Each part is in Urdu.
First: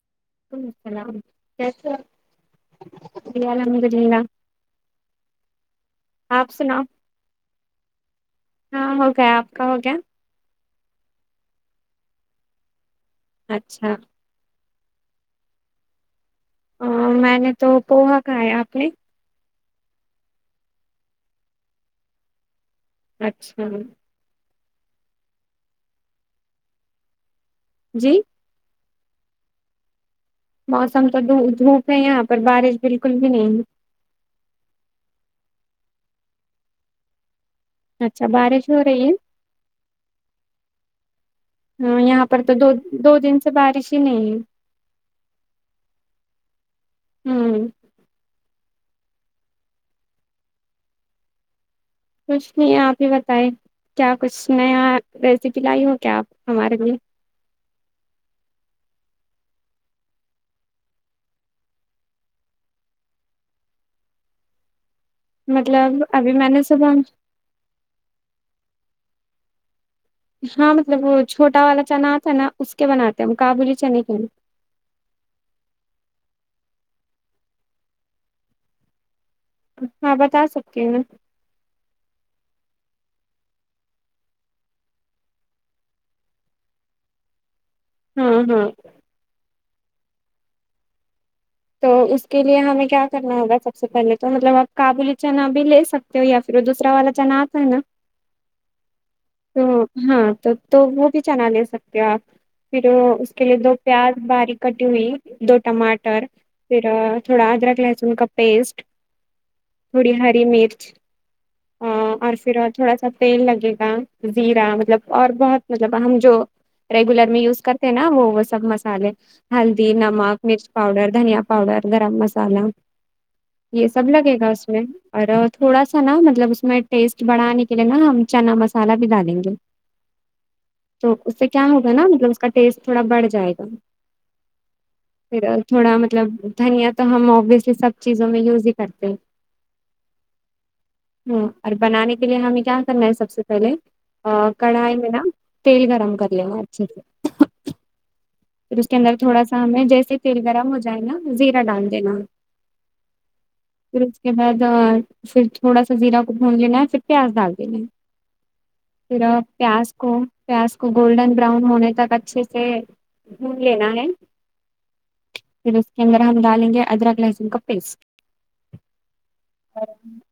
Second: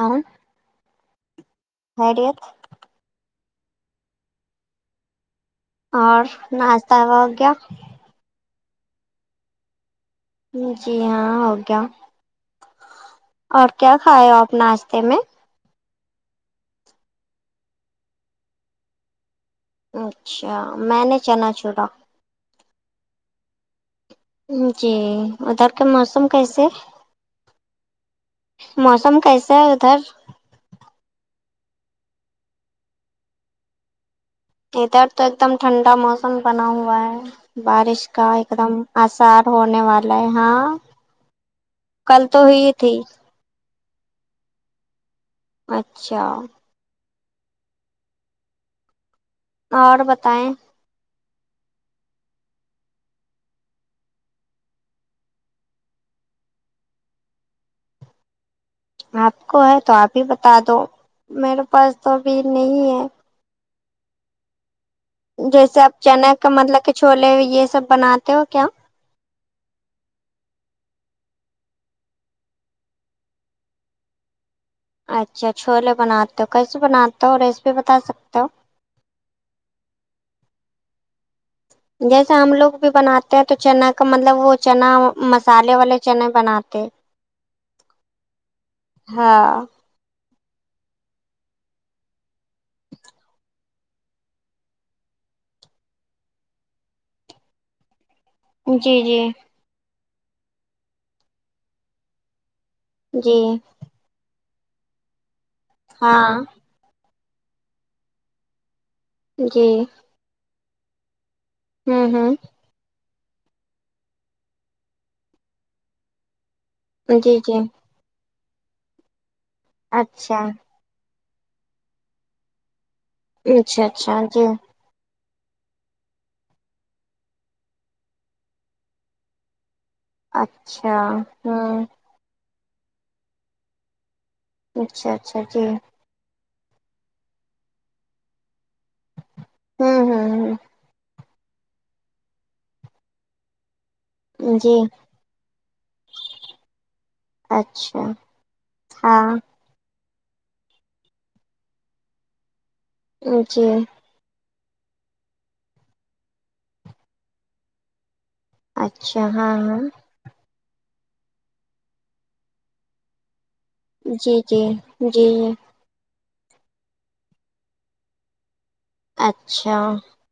ہاں وعلیکم اسلام کیسی ہو خیریت جی الحمد للہ اور آپ سناؤ ناشتہ ہوگیا ہاں ہو گیا آپ کا ہو گیا جی ہاں ہو گیا اور اچھا کیا کھائے آپ ناشتے میں آ میں نے تو پوہا کھایا آپ نے اچھا میں نے چنا چھوٹا اچھا امم جی ادھر کے موسم کیسے ہے جی موسم کیسا ہے ادھر موسم تو د دھوپ ہے یہاں پر بارش بالکل بھی نہیں ہے ادھر تو ایک دم ٹھنڈا موسم بنا ہوا ہے بارش کا اچھا ایک بارش دم ہو رہی ہے آثار ہونے والا ہے ہاں ہاں کل یہاں تو پر ہوی دو ہی تھی دو دن تو بارش ہی نہیں ہے اچھا امم اور بتائیں کچھ نہیں آپ ہی بتائیں کیا کچھ نیا ریسیپی لائی ہو کیا آپ ہمارے لیے آپ کو ہے تو آپ ہی بتا دو میرے پاس تو ابھی نہیں ہے جیسے آپ مطلب ابھی چناکا میں نے مطلب کہ صبح چھولے یہ سب بناتے ہو کیا ہاں مطلب وہ چھوٹا والا چنا آتا ہے نا اس کے بناتے ہم کابلی چنے کے نںی اچھا چھولے بناتے ہو کیسے بناتے ہو ریسیپی بتا سکتے ہو اتنا بتا سکتی ہوں جیسا ہم لوگ بھی بناتے ہیں تو چنا کا مطلب وہ چنا مسالے والے چنا بنا تو امم امم ہاں تو اس کے لیے ہمیں کیا کرنا ہوگا سب سے پہلے تو مطلب آپ کابلی چنا بھی لے سکتے تو یا پھر دوسر والا چنا آتا ہے نا جی جی تو ہاں تو تو وہ بھی چنا لے سکتے ہو آپ پھر اس جی کے لیے دو پیاز باریک کٹی ہوئی دو ٹماٹر ہاں پھر تھوڑا ادرک لہسن کا پیسٹ جی پھر ہری مرچ ہوں اور ہوں پھر اور تھوڑا سا تیل لگے گا زیرا مطلب اور بہت مطلب ہم جو ریگولر جی میں جی یوز کرتے ہیں نا وہ وہ سب مسالے ہلدی اچھا نمک مرچ پاؤڈر دھنیا پاؤڈر گرم مسالہ اچھا یہ سب اچھا لگے جی گا اس میں اور تھوڑا سا نا مطلب اس میں ٹیسٹ بڑھانے کے لیے نا ہم چنا مسالہ بھی ڈالیں گے اچھا تو اس سے کیا امم ہوگا نا مطلب اس کا ٹیسٹ تھوڑا بڑھ جائے گا اچھا اچھا پھر جی تھوڑا مطلب دھنیا تو ہم اوبویسلی سب چیزوں میں یوز ہی کرتے ہیں ہوں ہوں ہاں اور بنانے کے لیے ہمیں کیا کرنا ہے سب سے پہلے آ ہ جی کڑھائی میں نا تیل گرم کر لینا اچھے سے اچھا پھر اس کے اندر ہاں تھوڑا س میں جیسے تیل گرم ہو جائے نا زیرا ڈال دینا جی پھر اس کے بعد پھر تھوڑا سا زیرہ کو بھون لینا ہے پھر پیاز ڈال دینا ہے اچھا پھر آپ ہاں ہاں پیاز کو پیاز کو گولڈن براؤن ہونے تک اچھے سے بھون لینا ہے جی جی جی پھر اس کے اندر ہم ڈالیں گے ادرک لہسن کا پیسٹ اچھا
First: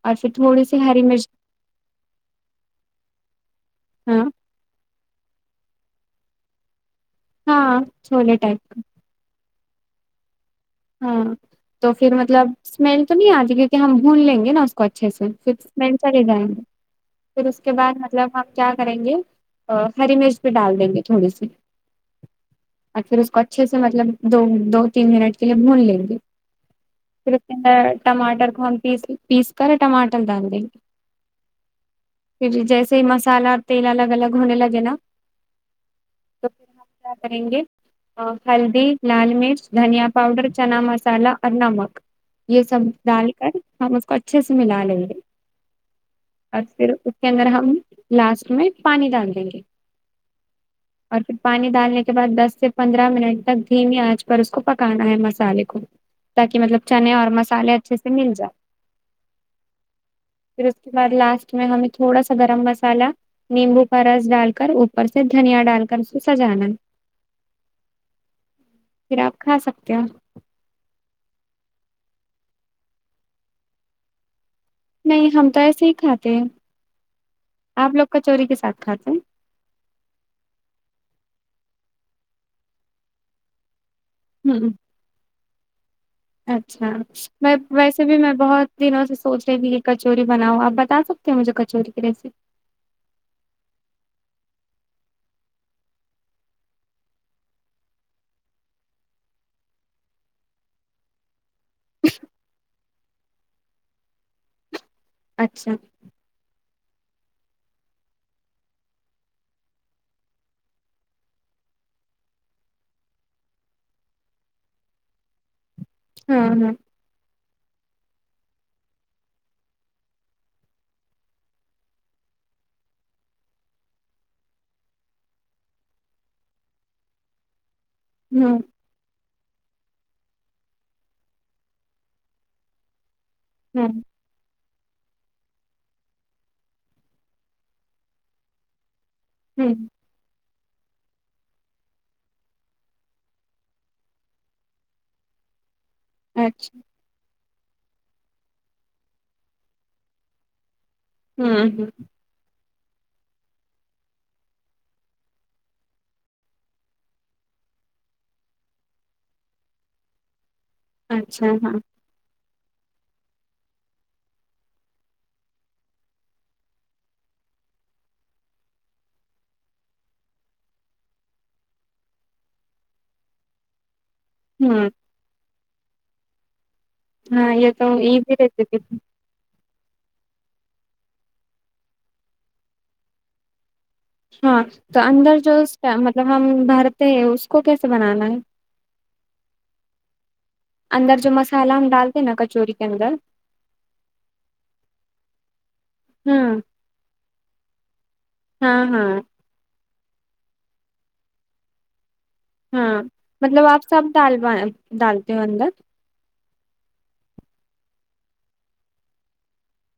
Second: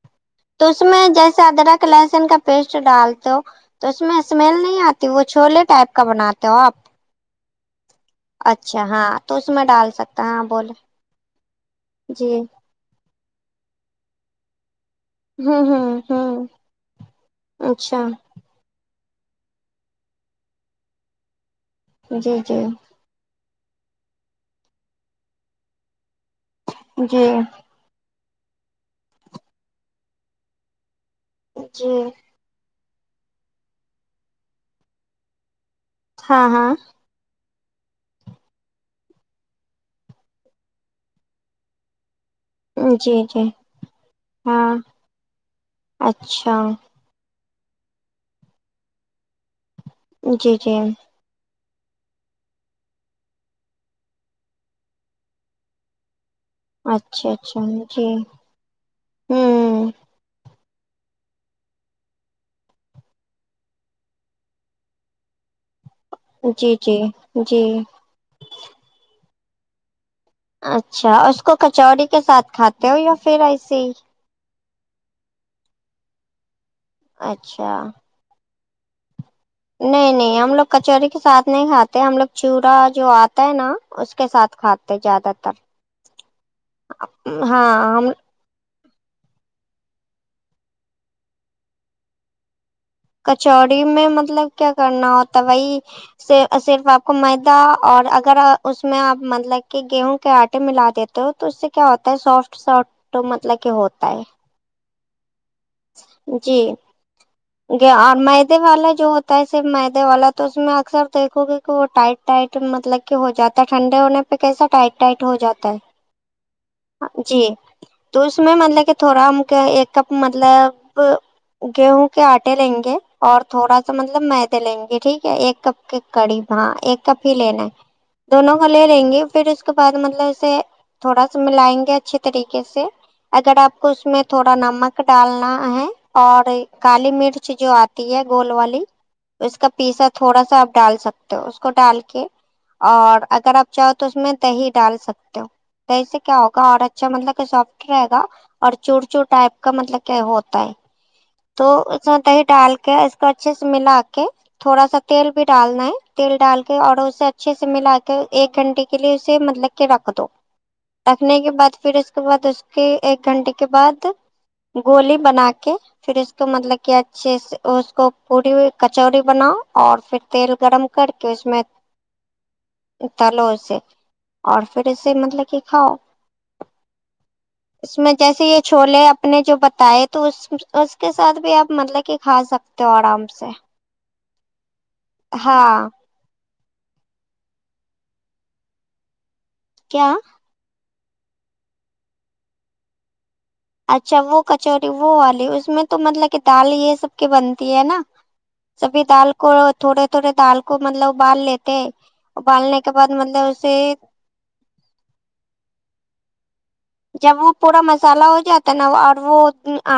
اور پھر تو تھوڑی سی اس ہری میں مرچ جیسا ادرک لہسن کا پیسٹ ڈالتے ہو تو اس میں ہاں اسمیل نہیں آت وہ چھولے ٹائپ کا بناتے ہو آپ ہاں چھولے ٹائپ اچھا کا، ہاں تو اس میں ڈال سکتا ہاں بولے ہاں تو پھر جی مطلب اسمیل تو نہیں آتی کیونکہ ہم بھون لیں گے نا اچھے سے ہوں پھرسمیل ہوں ہوں جائیں گے پھر اس کے بعد اچھا مطلب ہم کیا کریں گے ہری مرچ بھی ڈال دیں گے تھوڑی سی جی جی اور پھر اس کو اچھے سے مطلب دو دو تین منٹ کے لیے بھون لیں گے جی پھر ٹماٹر کو ہم پیس پیس کر ٹماٹر دال دیں جی پھر جیسے ہی مسالہ اور تیل الگ الگ ہونے لگے نا ہاں تو پھر ہاں ہم کیا کریں گے ہلدی لال مرچ دھنیا پاؤڈر چنا مسالہ اور نمک یہ سب جی ڈال جی کر ہم اس کو اچھے سے ہاں ملا لیں گے اچھا اور پھر کے اندر ہم لاسٹ میں پانی ڈال دیں گے جی جی اور پھر پانی ڈالنے کے بعد دس سے پندرہ منٹ تک دھیمی آنچ پر اس کو پک کانا ہے مسالے کو تاکہ مطلب چنے اور اچھا اچھا مسالے اچھے جی سے مل جائے ہوں پھر اس کے بعد لاسٹ میں ہمیں تھوڑا سا گرم مسالا نیمبو کا رس ڈال کر اوپر سے دھنیا ڈال کر اس کو سجانا جی ہے جی جی پھر آپ کھا سکتے ہو اچھا اس کو کچوڑی کے ساتھ کھاتے ہو یا پھر ایسے ہی نہیں ہم تو ایسے ہی کھاتے ہیں اچھا آپ لوگ کچوری کے ساتھ کھاتے ہیں نہیں نہیں ہم لوگ کچوری کے ساتھ نہیں کھاتے ہم لوگ چڑا جو آتا ہے نا اس کے ساتھ ہوں کھاتے زیادہ تر اچھا میں ہاں ویسے ہم بھی میں بہت دنوں سے سوچ رہے بھی یہ کچوری بناؤ آپ بتا سکتے ہو مجھے کچوری کی ریسیپی کچوڑی میں مطلب کیا کرنا ہوتا وہی صرف آپ کو میدا اور اگر اس میں آپ مطلب کہ گیہوں کے آٹے ملا دیتے تو اس سے کیا ہوتا ہے سافٹ سافٹ مطلب کہ ہوتا ہے اچھا جی جی ا میدے والا جو ہوتا ہے صرف میدے والا تو اس میں اکثر دیکھو گے کہ وہ ٹائٹ ٹائٹ مطلب کہ ہو جاتا ہے ٹھنڈے ہونے پہ کیسا ٹائٹ ٹائٹ ہو جاتا ہے ہاں ہاں جی تو اس میں مطلب کہ تھوڑا ہم ایک کپ مطلب گیہوں کے آٹے لیں گے اور تھوڑا سا مطلب میدے لیں گے ٹھیک ہے ایک کپ کڑی ہاں ایک کپ ہی لینا ہے دونوں ہوں کو لے لے گے پھر اس کے بعد مطلب اسے تھوڑا سا ملائیں گے اچھے طریقے سے اگر آپ کو ہوں اس میں تھوڑا نمک ڈالنا ہے اور کالی مرچ جو آتی ہے گول والی اس کا ہوں پیسا تھوڑا سا آپ ڈال سکتے ہو اس کو ڈال کے اور اگر آپ چاہو تو اس میں دہی ڈال سکتے ہو دہی سے کیا ہوگا اور اچھا مطلب کہ سافٹ رہے گا اور چور چور ٹائپ کا مطلب کیا ہوتا ہے تو ہوں ہوں اس میں دہی ڈال کے اس کو اچھے سے ملا کے تھوڑا سا تیل بھی ڈالنا ہے تیل ڈال کے اور اسے اچھے سے ملا کے ایک گھنٹے کے لیے اسے مطلب کے رکھ دو رکھنے اچھا کے ہاں بعد پھر اس کے بعد اس کے ایک گھنٹے کے بعد گولی بنا کے پھر اس کو مطلب کہ اچھے سے اس کو پوری کچوری بناؤ اور پھر تیل گرم کر کے اس میں تلو اسے اور پھر ہوں اسے مطلب کہ کھاؤ ہاں یہ تو اس میں ایزی جیسے یہ ریسیپی تھی چھولے میں نے جو بتائے تو اس اس کے ساتھ بھی آپ مطلب کہ کھا سکتے ہو آرام سے ہاں تو اندر جو ہاں اس کا مطلب ہم بھرتے ہیں اس کو کیسے بنانا ہے کیا اندر جو مسالا ہم ڈالتے ہیں نا کچوری کے اندر اچھا وہ کچوری وہ والی اس میں تو مطلب کہ ہاں دال یہ سب کی بنتی ہے نا ہاں سبھی ہاں دال کو تھوڑے تھوڑے دال کو مطلب ابال لیتے ہیں ہاں مطلب آپ سب ڈال ڈالتے ہو اندر جب وہ پورا مسالہ ہو جاتا نا اور وہ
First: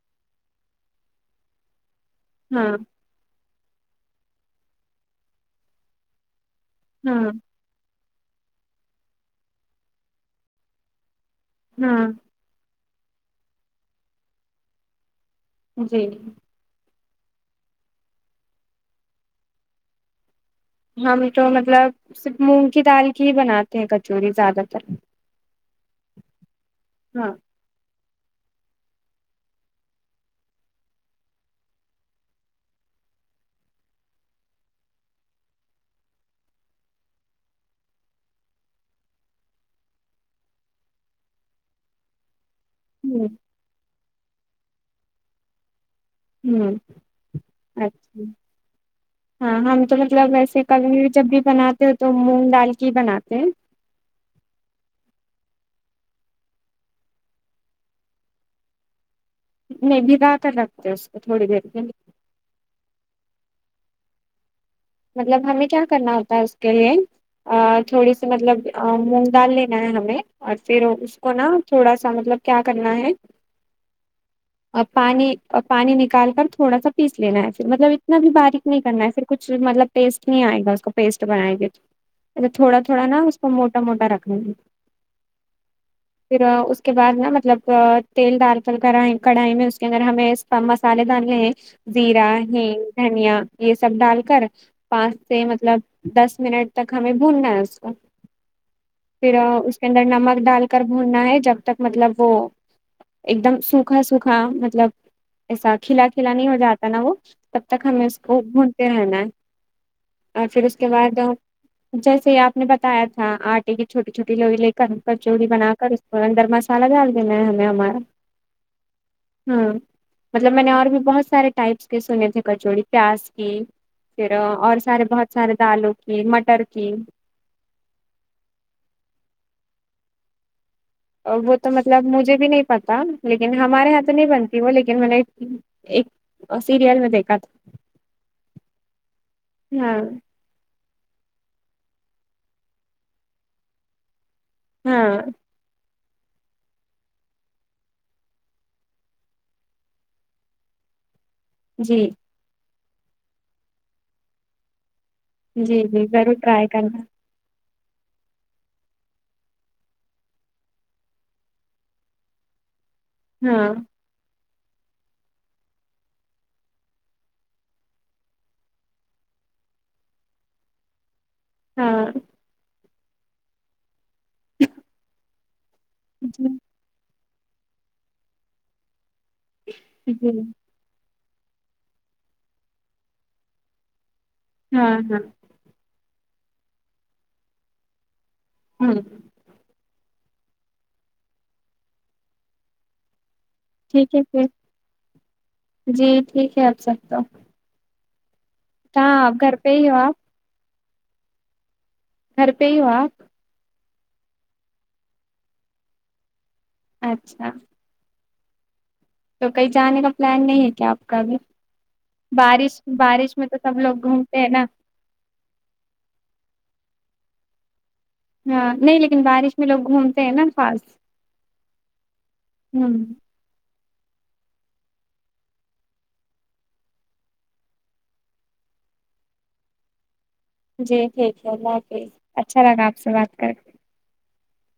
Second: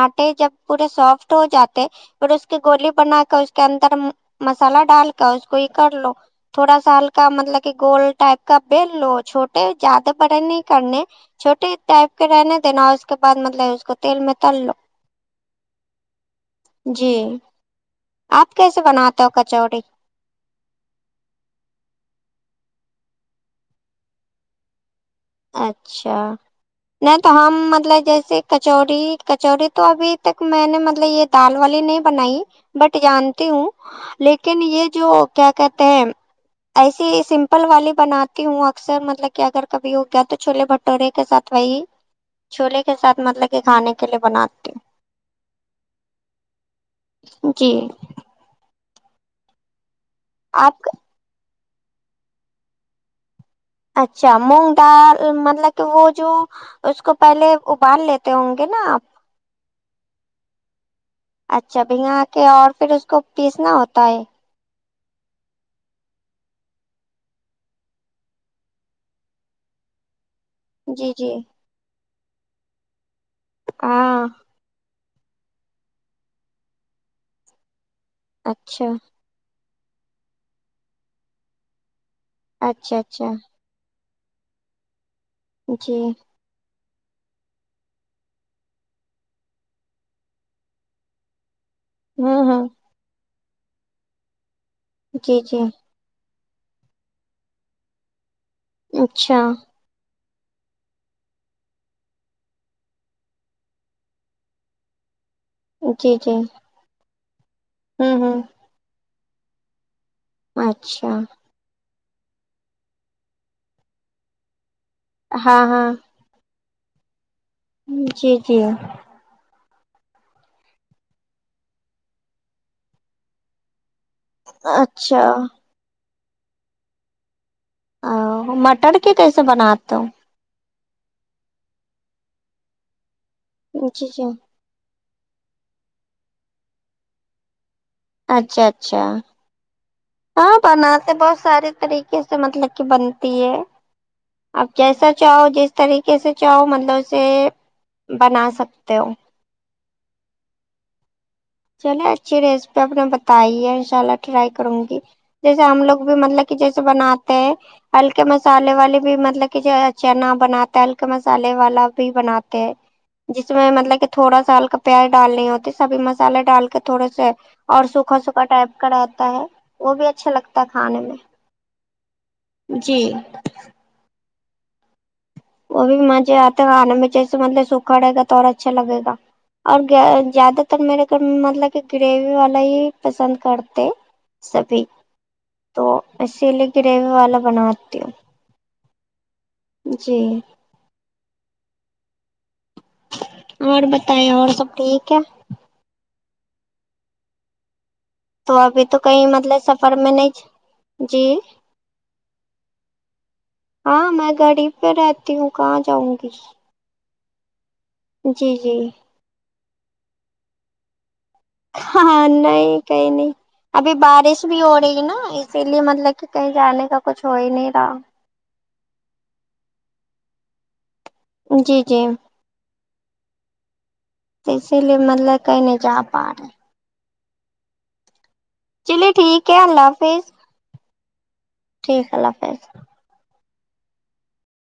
آٹے جب پورے سافٹ ہو جاتے پھر اس کی ہاں گولی بنا کر اس کے اندر مسالہ ڈال کر اس کو یہ کر لو تھوڑا سا ہلکا ہوں مطلب کے گول ٹائپ کا بیل لو چھوٹے زیادہ بڑے نہیں کرنے چھوٹے ہوں ٹائپ کے رہنے دینا اور اس کے بعد مطلب اس کو تیل میں تل لو جی جی آپ کیسے بناتا ہو کچوری ہمیں تو مطلب صرف مونگ کی دال کی ہی بناتے ہیں کچوری زیادہ تر اچھا نہیں تو ہاں ہم مطلب جیسے کچوری کچوری تو ابھی تک میں نے مطلب یہ دال والی نہیں بنائی بٹ جانتی ہوں لیکن یہ جو کیا کہتے ہیں ایسی ہی سمپل والی بناتی ہوں اکثر مطلب کہ اگر کبھی ہو کیا تو چھولے بٹورے کے ساتھ وہی چھولے کے ساتھ ہ مطلب کہ کھانے کے لئے بناتی ہوں ھممم ہوں جی اچھا ہاں ہم تو ب مطلب ویسے کب آپ بھی جب بناتے ہو تو مونگ ڈال کے بناتے ہیں اچھا مونگ دال مطلب کہ وہ جو اس کو پہلے ابال لیتے ہوں گے نا آپ نہیں بھیگا کے رکھ جیس کا تھوڑی اچھا بھیگا کے اور پھر اس کو پیسنا ہوتا ہے مطلب ہمیں کیا کرنا ہوتا ہے اس کے لیے ا تھوڑی سی مطلب مونگ دال لینا ہے ہمیں اور پھر جی اس کو جی نہ تھوڑا سا مطلب کیا کرنا ہے ہاں اور پانی پانی نکال کر تھوڑا سا پیس لینا ہے پھر مطلب اتنا بھی باریک نہیں اچھا کرنا ہے پھر کچھ مطلب ٹسٹ نہیں آئے گا اس کو پیسٹ بنائے گے تو اچھا تھوڑا تھوڑا نہ اس کو موٹا موٹا رکھنے جی پھر اس کے بعد نہ مطلب تیل ڈال کر کڑھائی میں اس کے اندر ہمیں کم مصالے دال لیں زیرا ہوں ہوں ہنگ دھنیا یہ سب ڈال کر پانس جی سے جی مطلب دس منٹ تک ہمیں بھوننا ہے اس کو پھر اچھا کے اندر نمک ڈال کر بھوننا ہے جب تک مطلب وہ ایک دم سوکھا سوکھا مطلب ایسا کھلا جی کھلا جی نہیں ہو جاتا نا وہ تب تک ہمیں ہوں اس کو ہوں بھونتے رہنا ہے اور پھر اس کے اچھا بعد جیسے ہی آپ نے بتایا تھا آٹے کی چھوٹی چھوٹی لوئی لے م کچوڑی ہاں بنا کر ہاں اس کو اندر مسالہ ڈال دینا ہے ہمیں ہمارا جی جی ہوں مطلب میں نے اور بھی بہت سارے ٹائپس کے سنے تھے کچوڑی پیاز کی پھر اور سارے اچھا بہت سارے دالوں کی مٹر کی اں وہ مٹر کے کیسے بناتے ہو وہ تو مطلب مجھے بھی نہیں پتا لیکن ہمارے یہاں جی تو نہیں جی بن کی وہ لیکن میں نے ایک سیریل میں دیکھا تھا اچھا اچھا ہاں ہاں بناتے بہت سارے طریقے سے مطلب کہ بنتی ہے آپ جیسا ہاں چاہو گے طریقے سے چاؤ مطلب سے بنا سکتے ہو جی چلے اچھی ریسپی آپ نے بتائی ہے ان شاء اللہ ٹرائی کروں گی جیسے ہم جی لوگ جی بھی ضرور مطلب کہ ٹرائی جیسے کرنا بناتے ہیں ہلکے مسالے والے بھی مطلب کہ جو چنا بناتے ہلکے مسالے والا بھی بناتے ہیں جس میں ہاں مطلب کہ تھوڑا سا ہلکا پیاز ڈالنی ہوتی سبھی مس الے ڈال کے تھوڑے سے اور سوکھا سوکھا ٹائپ کا رہتا ہے وہ بھی اچھا لگتا ہے کھانے میں ہاں جی وہ بھی مزے جی آتے آنے میں جیسے مطلب سوکھا رہڑے گا تو اور اچھا لگے گا اور جی زیادہ تر میرے گھر مطلب کہ گریوی والا ہی پسند کرتے سبھی ہاں ہاں تو اسی لیے گریوی والا بناتی ہوں ہاں جی اور ٹھیک ہے بتائے اور پھر سب ٹھیک ہے جی ٹھیک ہے آب سب تو تو ابھی تو کہاں کہیں آپ گھر مطلب پہ ہی ہو سفر میں آپ نہیں جی گھر پہ ہی ہو آپ ہاں میں گھر ہی پہ رہتی ہوں کہاں جاؤں گی اچھا جی جی تو کہیں جانے کا پلان نہیں ہے کیا آپ کا ابھی ہاں نہیں بارش کہئی نہیں بارش میں تو سب ابھی لوگ گھومتے بارش ہیں بھی نا ہو رہی ہے نا اسی لیے مطلب کہ کہیں جانے کا کچھ ہو ہی نہیں رہا ہاں نہیں لیکن بارش میں لوگ گھومتے ہیں نا خاص جی جی ہوں تو اسی لیے مطلب کئی نہیں جا پا رہے چلیے ٹھیک ہے اللہ حافظ جی ٹھیک ہے اللہ حافظ ٹھیک ہے اللہ حافظ اچھا لگا آپ سے بات کر